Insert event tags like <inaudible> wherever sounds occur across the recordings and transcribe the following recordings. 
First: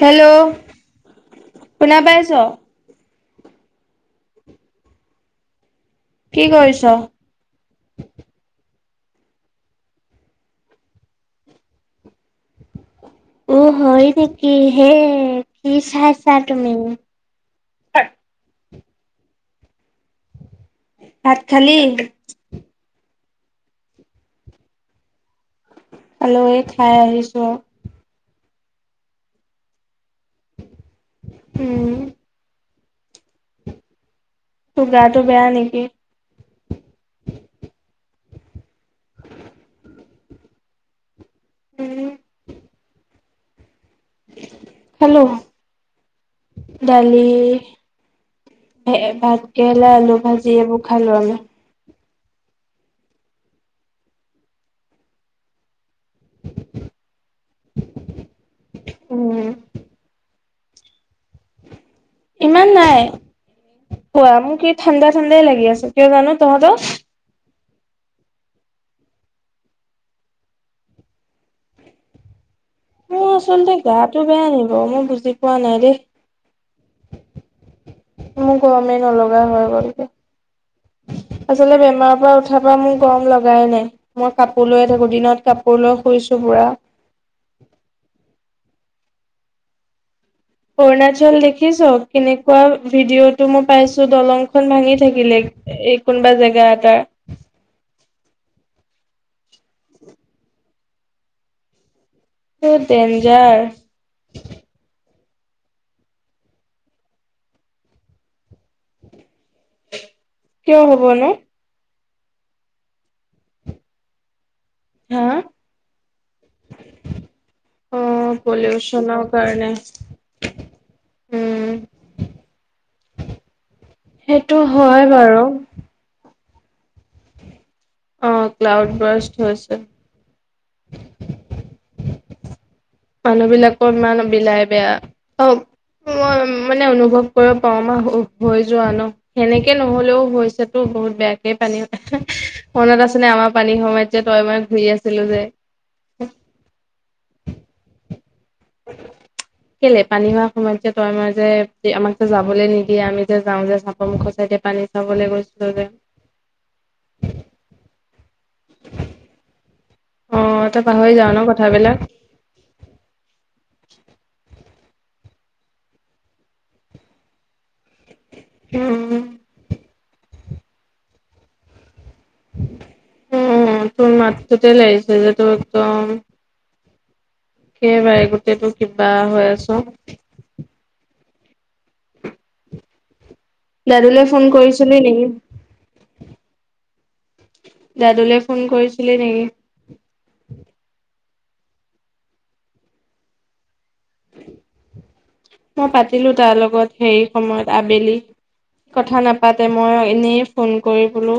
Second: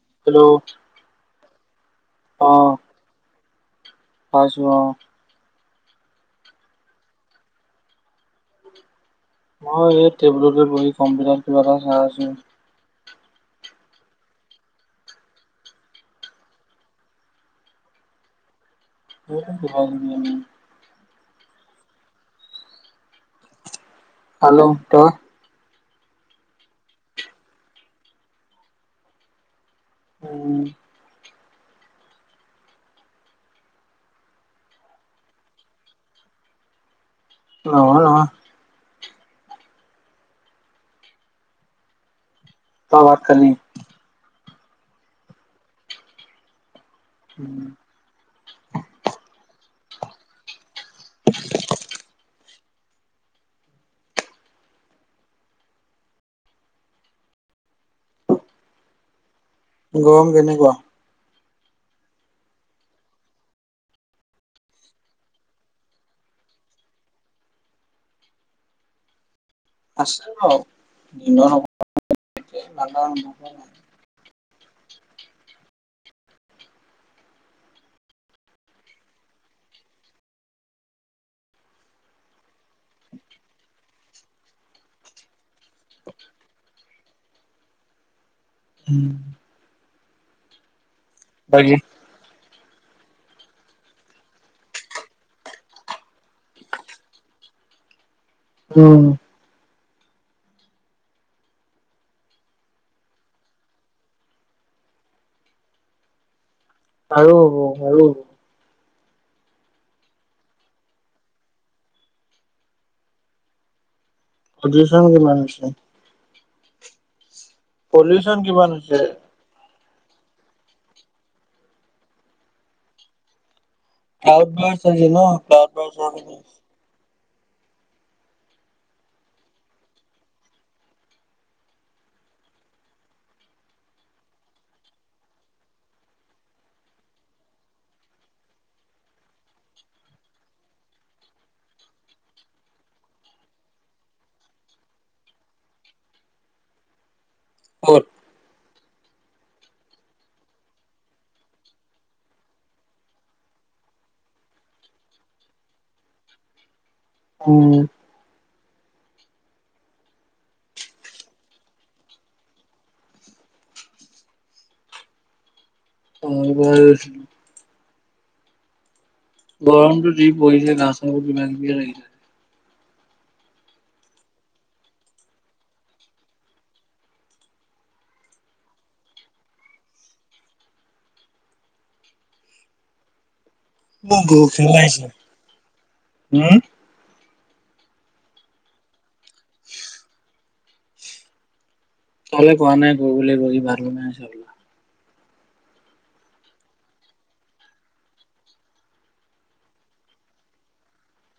Hello শুনা বাইছ? অ পাইছো অ'। কি কৰিছ? মই এই টেবুলতে বহি কম্পিউটাৰ কিবা এটা চাই আছো। উম, হয় নেকি হে কি চাইছা তুমি? তাত <inaudible> বহুতো কিবা- কিবি। ভাত খালি? খালোঁ, তই? খালোঁ, এই খাই আহিছো। উম। উম। তোৰ গাটো বেয়া নেকি? নহয় নহয়। উম। ত বাত খালি। খালো, দালি ভাতকে খা আলু ভাজি এইবোৰ খালো আমি। উম। গৰম কেনেকুৱা? ইমান নাই। কোৱা, মোক এই ঠাণ্ডা ঠাণ্ডাই লাগি আছে কিয় জানো। তহঁতৰ? আছে <inaudible> মোৰ অনুভৱ হোৱা নাই। আচলতে গাটো বেয়া নি বাও? মই বুজি পোৱা নাই দেই। মোৰ গৰমেই নলগা হৈ গ'লকে। আচলতে বেমাৰৰ পৰা উঠাৰ পৰা মোৰ গৰম লগাই নাই মই কাপোৰ লৈয়ে থাকো দিনত কাপোৰ। সৰুলৈ শুইছোঁ বুঢ়া। <inaudible> অৰুণাচল দেখিছ বাকী কেনে? কোৱা ভিডিঅ'টো মই পাইছো দলংখন ভাঙি থাকিলে এই কোনোবা জেগা এটা। <inaudible> উম। বৰ ডেঞ্জাৰ। আৰু আৰু কিয় হ'ব নো? অজ চ হা কিমান আনিছিলে? অ কিমান হৈছে? পলিউচনৰ কাৰণে উম। ক্লউত সেইটো বাছ হয় আছে ন বাৰু ক্লউত বাছ। অ ক্লাউড ব্ৰষ্ট হৈছে। মানুহবিলাকো ইমান বিলাই বেয়া অ। মই মানে অনুভৱ কৰিব পাৰো মা হ হৈ যোৱা ন সেনেকে নহলেও হৈছে তো বহুত বেয়াকে পানীও এহে। মনত আছেনে আমাৰ পানীৰ সময়ত যে তই মই ঘূৰি আছিলো যে? কত? <inaudible> কেলে, পানী হোৱা সময়ত যে তই মই যে আমাক যে যাবলৈ নিদিয়ে আমি যে যাওঁ যে চাপৰ মুখ চাই তে পানী চাবলৈ গৈছিলো যে? উম। অহ, তই পাহৰি যাও ন কথাবিলাক? <unintelligible> উম। গৰমটো দি পৰিছে <unintelligible> লাগিলে। উম, তোৰ মাতটোতে লাগিছে যে তোৰ একদম সেইবাই গোটেইটো কিবা হৈ আছো। মোৰ দাদুলৈ ফোন গৰু ঘিণ কৰিছিলি আহিছে নেকি? উম। দাদুলৈ ফোন কৰিছিলি নেকি? তলে কোৱা নাই গৈ বুলি <unintelligible> মই পাতিলো তাৰ লগত সেই সময়ত আবেলি। কথা নাপাতে, মই এনেই ফোন কৰি বোলো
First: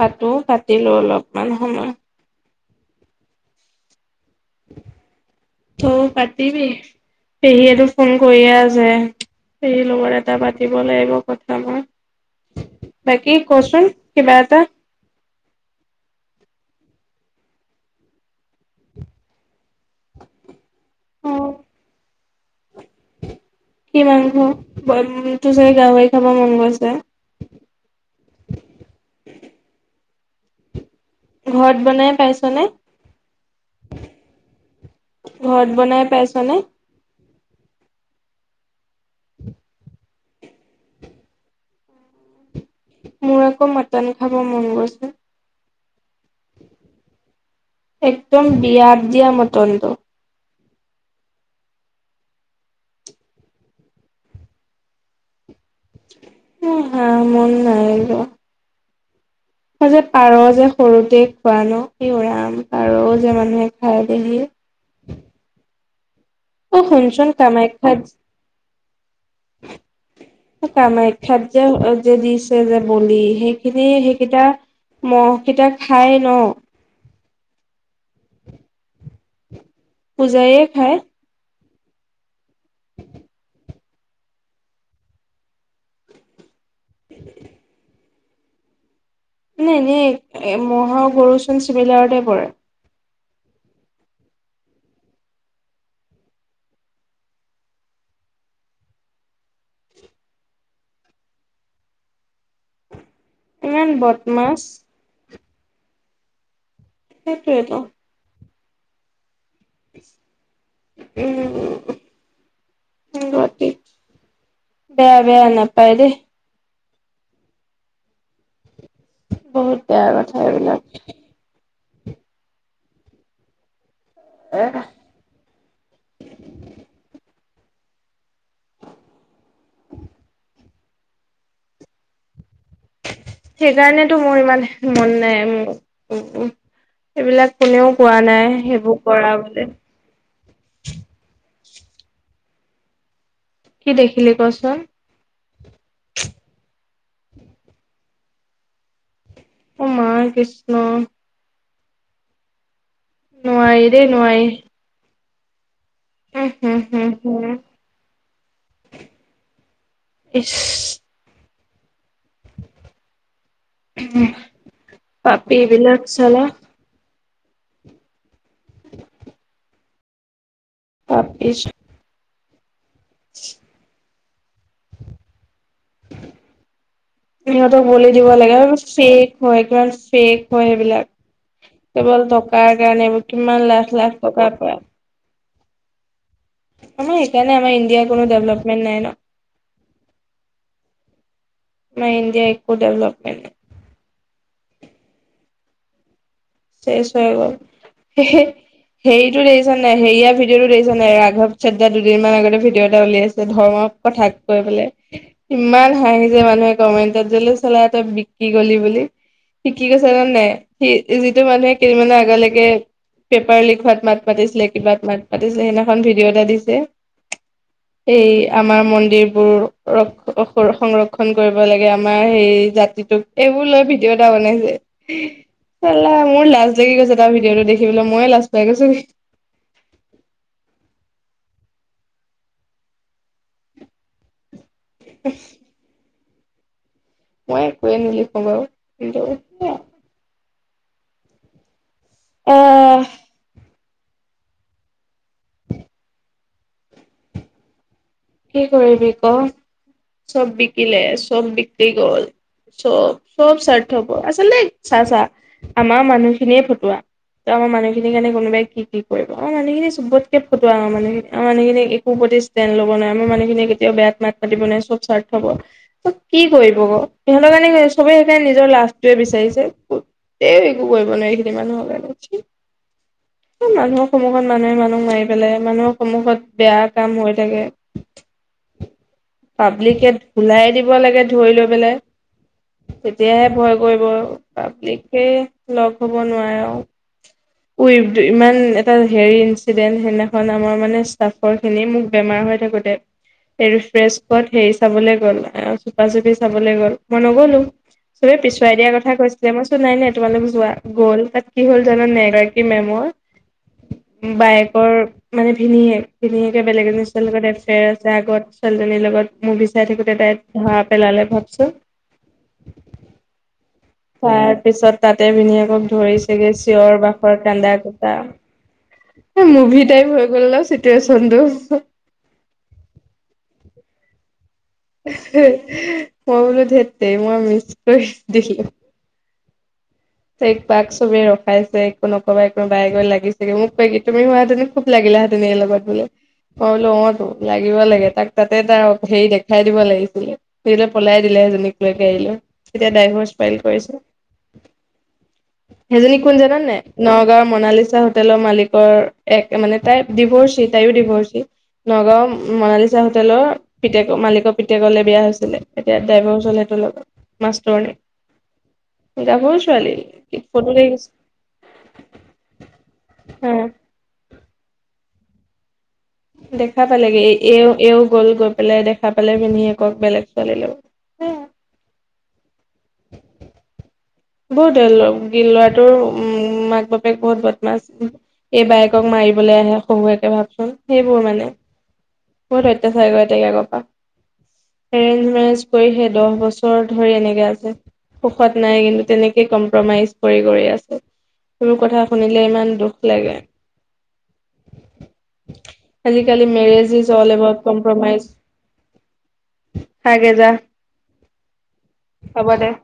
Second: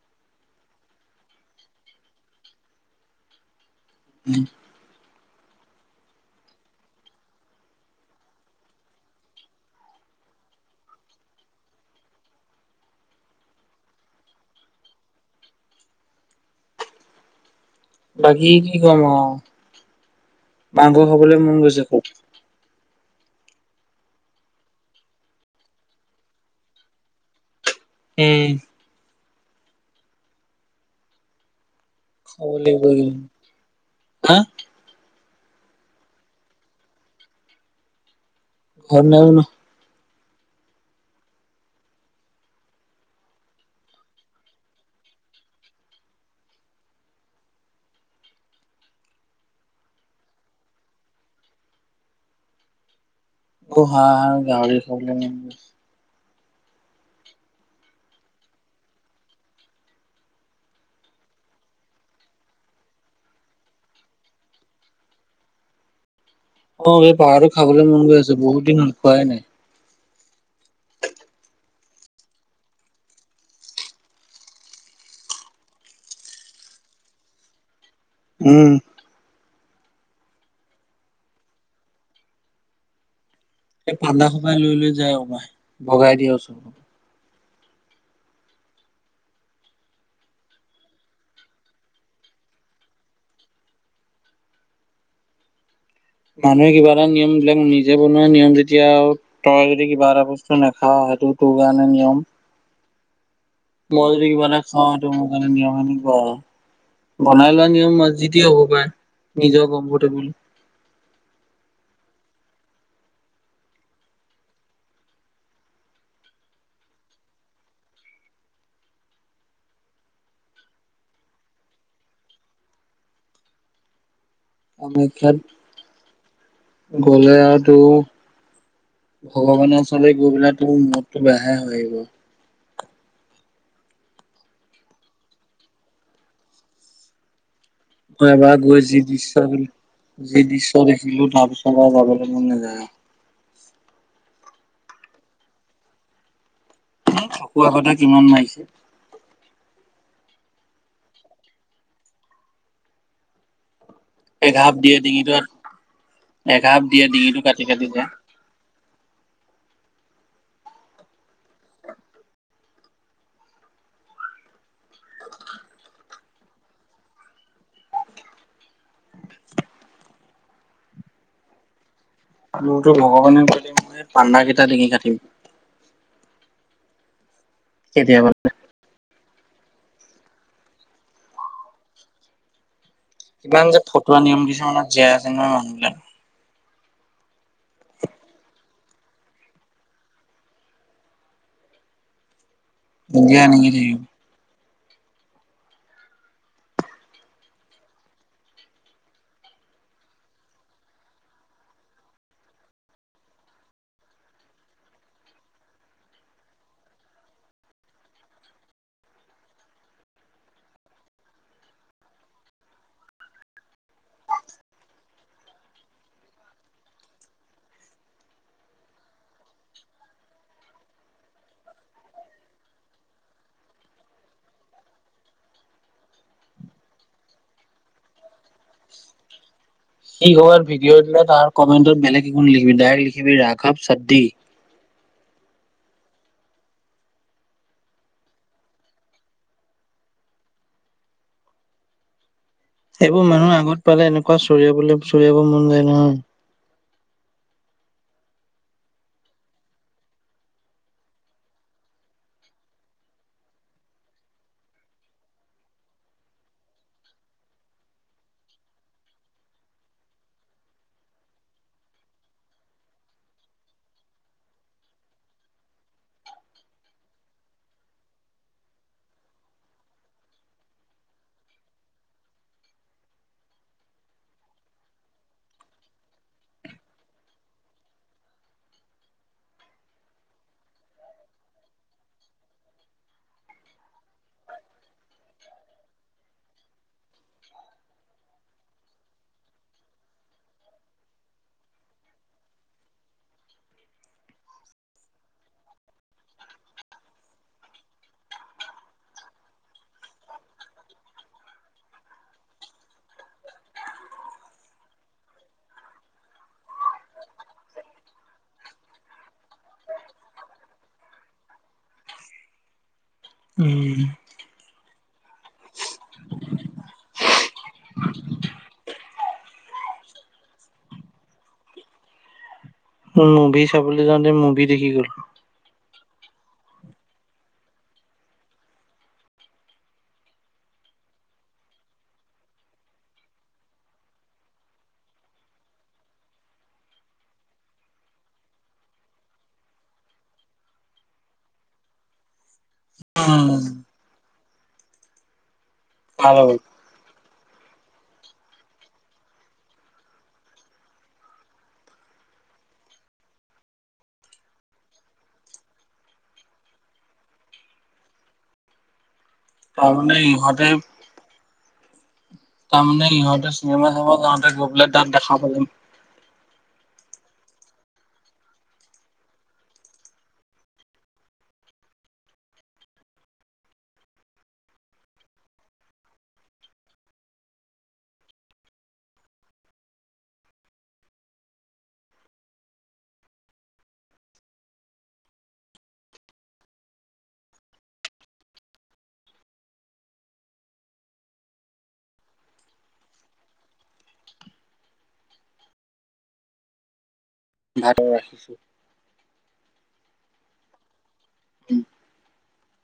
পাতো, পাতিলো অলপমান সময়। উম। উম পাতিবি, পেহীয়েতো ফোন কৰিয়ে আছে পেহী লগত এটা পাতিব লাগিব কথা মই বাকী কচোন কিবা এটা বাকী, কি কম আহ মাংস খাবলৈ অ', মন গৈছে খুব। কি মাংস, তোৰ চাগে গাহৰি খাব মন গৈছে? উম। ঘৰত বনাই খাব পাইছনে? লাগিব এইকেইদিন। হা ঘৰত বনাই পাইছা নে? ঘৰত নাইবনুৱা। মোৰ আকৌ মাটন খাব মন গৈছে একদম বিয়াত দিয়া মৰ্টন এইতো অ' হা! গাহৰি খাবলে মন গৈছে। উ হা! মন নাই যোৱা। মই যে পাৰ যে সৰুতেই খোৱা ন, <unintelligible> অ' এই শুনচোন পাহাৰটো খাবলৈ কামাখ্যাত মন গৈ আছে, বহুত দিন হ'ল খোৱাই নাই। কামাখ্যাত যে, যে দিছে যে বলি সেইখিনি সেইকেইটা মহ'কেইটা খাই ন? উম। পূজাৰীয়ে খায়। <unintelligible> মানে এনেই মহ-গৰু চোন চিবিলাৰতে পৰে। মানুহে কিবা এটা নিয়ম বিলাক নিজে বনোৱা নিয়ম যেতিয়া আও তই যদি কিবা এটা বস্তু নাখাৱ। সেইটো তোৰ কাৰণে নিয়ম। ইমান মই যদি কিবা বদমাছ নাখাওঁ সেইটো মো মানে নিয়ম এনেকুৱা বনাই লোৱা সেইটোৱেতো নিয়ম আ যিটি হ'ব পাৰে। নিজৰও কমফৰ্টেবল। বাকি বেয়া বেয়া নাপাই দে। বহুত বেয়া কথা এইবিলাক। এ কমাখ্যাত গ'লে আৰু টো ভগৱানৰ ওচৰলৈ গৈ পেল তো মৰততটো বোহে হৈ আহিব। সেইকাৰণেতটো মোৰ ইমান মন নাই উ এইবিলাক ম এবাৰ গৈ যি দৃশ্য যি দৃশ্য দেখিলো তাৰ পিছত। চ যাবলৈ মন যায়। কি দেখিলি কচোন? থক আ কথা কিমান মাৰিছে। মই কৃষ্ণ। নোৱাৰি। দেই নোৱাৰি এক হাপ দিয়ে ডিঙিটো উম এক হম হাপ দিয়ে হম ডিঙিটো হম কাটি কাটি যায়। ইচ। পাপি বিলাক চালা। তাপিছ মোৰতো ভগৱানে কৈলে মই পানা কেইটা ডিঙি কাটিম। সহঁতক বুলি দিব কেতিয়াবা। লাগে শে হয় কি ফেক হয় সেইবিলাক কেৱল টকাৰ। গান বা কিমান যে লাখ ফটুৱা লাখ নিয়ম টকাৰ পৰা। কিছুমানত জীয়াই <unintelligible> আমাৰ সেইকাৰণে আমাৰ ইণ্ডিয়াৰ কোনো ডেভেলপমেন্ট নাই ন? ইণ্ডিয়া। <unintelligible> এনেকেই থাকিব। চেছ হৈ গল হে হে। হেৰিটো দেখিছ নে নাই হেৰিয়া ভিডিঅ'টো দেখিছ নাই ৰাঘৱ চদ্দা দুদিনমান আগতে ভিডিঅ' এটা উলাইছে ধৰ্ম কথা কৈ পেলাই, ইমান হাঁহিছে মানুহে কমেন্টত যে চলা তই বিকি গলি বু বুলি, সি কি কৈছে জান নাই? সি যিটো মানুহে কেইদিনমানৰ আগলেকে পেপাৰ লিক হোৱাত মাত মাতিছিলে কিবাত মাত মাতিছিলে সেইদিনাখন ভিডিঅ' এটা দিছে সেই আমাৰ মন্দিৰবোৰ ৰ সংৰক্ষণ কৰিব লাগে আমাৰ সেই জাতি টোক এইবোৰ লৈ ভিডিঅ' এটা বনাইছে লা মোৰ লাজ লাগি গৈছে তাৰ ভিডিঅ'টো দেখিবলে ময়ে লাজ পায় গৈছোগে। সি কৰবাত ভিডিঅ' দিলে তাৰ কমেণ্টত বেলেগ একো নিলিখিবি ডাইৰেক্ট লিখিবি ৰাঘৱ চাদ্দি। <inaudible> মই একোৱে নিলিখোঁ বাৰু কিন্তু <inaudible> সেইবোৰ মানুহ আগত পালে এনেকুৱা চৰিয়াবলে চৰিয়াব মন যায় নহয়। কি কৰিবি ক সব বিকিলে, সব বিক্ৰী গল। সব সব স্বাৰ্থপৰ আচলতে চা চা আমাৰ মানুহখিনিয়ে ফটোৱা। ত আমাৰ মানুহখিনিৰ কাৰণে কোনোবাই কি কি কৰিব? আমাৰ মানুহখিনয়ে সবতকে ফটোৱা মানুখিনি মানুহখিনিক একো <unintelligible> আমাৰ মানুহখিনিয়ে কেতিয়াও বেয়াত মাত মাতিব নোৱাৰে সব স্বাৰ্থপৰ। ত কি কৰিব ক সিহঁতৰ কাৰণে সবেই সেইকাৰনে নিজৰ লাভটোৱে বিচাৰিছে। এই একো কৰিব নোৱাৰি এইখিনি মানুহলে চি। মানুহৰ সন্মুখত মানুহে মানুহ মাৰি পেলাই, মানুহৰ সন্মুখত বেয়া কাম হৈ থাকে পাব্লিকে ধোলাই দিব লাগে ধৰি লৈ পেলাই। তেতিয়াহে ভয় কৰিব, পাব্লিকে লগ হব নোৱাৰে আও। উই ইমান এটা হেৰি ইনিডেন্ট সিদিখন আমাৰ মানে ষ্টফৰ খিনি মোক বেমাৰ থাকোতে ৰিফ্ৰেছ কত হেৰি চাবলৈ গ'ল চুপা চুপি চাবলৈ গ'ল মই নগলো। চবে পিছুৱাই দিয়াৰ কথা কৈছিলে, মই চোন নাই নাই তোমালোক যোৱা গ'ল তাত কি হ'ল জানান নাই বাকী মেম বাইকৰ মানে ভিনিয়েক ভিনিয়েকে বেলেগ এজনী ছোৱলীৰ লগত এফেয়াৰ আছে আগত এজনীৰ লগত মুভি চাই থাকোতে তাই ধৰা পেলালে ভাবছো। উম তাৰ পিছত তাতে ভিনয়েক ধৰিছেগে চিঞৰ বাখৰ কান্দা কোটা মুভিটেই হৈ গল চিটোৱেচনটো মুভি চাবলৈ যাওঁতে মুভি দেখি গ'ল। মই বোলো ঢেত তেৰি মই মিচ কৰি দিলো। ত বাক চবে ৰখাইছে একো নকবা একো বায়ে গৈ লাগিছেগে মোক ক কি তুমি হোৱা হলে খুব লাগি লাগিলা হলে এই লগত বোলো মই বোলো অতো লাগিব লাগে তাক তাতে তাৰ হেৰি দেখাই দিব লাগিছিলে হেৰিলৈ পলাই দিলে এইজনীক লৈকে আহিলো তেতিয়া ড্ৰাইভ ফাইল উম, কৰিছে হেজনি ভাল কোন জনা হ'ল নাই? নগাঁওৰ মনালিচা হোটেলৰ মালিকৰ এক মানে তাই ডিভৰ্চি তাইও ডিভৰ্চি নগাঁও মনালিচা হোটেলৰ পিতেকৰ মালিকৰ পিতেকৰলে বিয়া হৈছিলে এতিয়া দাইভোচ ওচৰ গাভৰু ছোৱালী তাৰমানে ফটো ইহঁতে দেখিছে তাৰমানে সিহঁতে চিনেমা চাব যাওঁতে গৈ পেলাই তাত দেখা পালে দেখা পালেগে এ এও গ'ল গৈ পেলাই দেখা পালে ভিনিয়েকক বেলেগ ছোৱালী ল <unintelligible> বহুত গ লৰাটোৰ উম মাক বাপেক বহুত বদমাছ এই বায়েকক মা পলৈ আহে শহুয়েকে ভাবচোন সেইবোৰ মানে বহত অত্যাচাৰ কৰে তাইক আগৰ পৰা এৰেঞ্জ মেৰেঞ্জ কৰি সেই দহ বছৰ ধৰি এনেকে আছে সুখত নাই কিন্তু তেনেকে কম্প্ৰমাইজ কৰি কৰি আছে সেবোৰ কথা শুনিলে ইমান দুখ লাগে আজিকালি মেৰেজ ল এবউ ভাগৰ কম্প্ৰমাইজ ৰাখিছো। চাগে যা হ'ব দে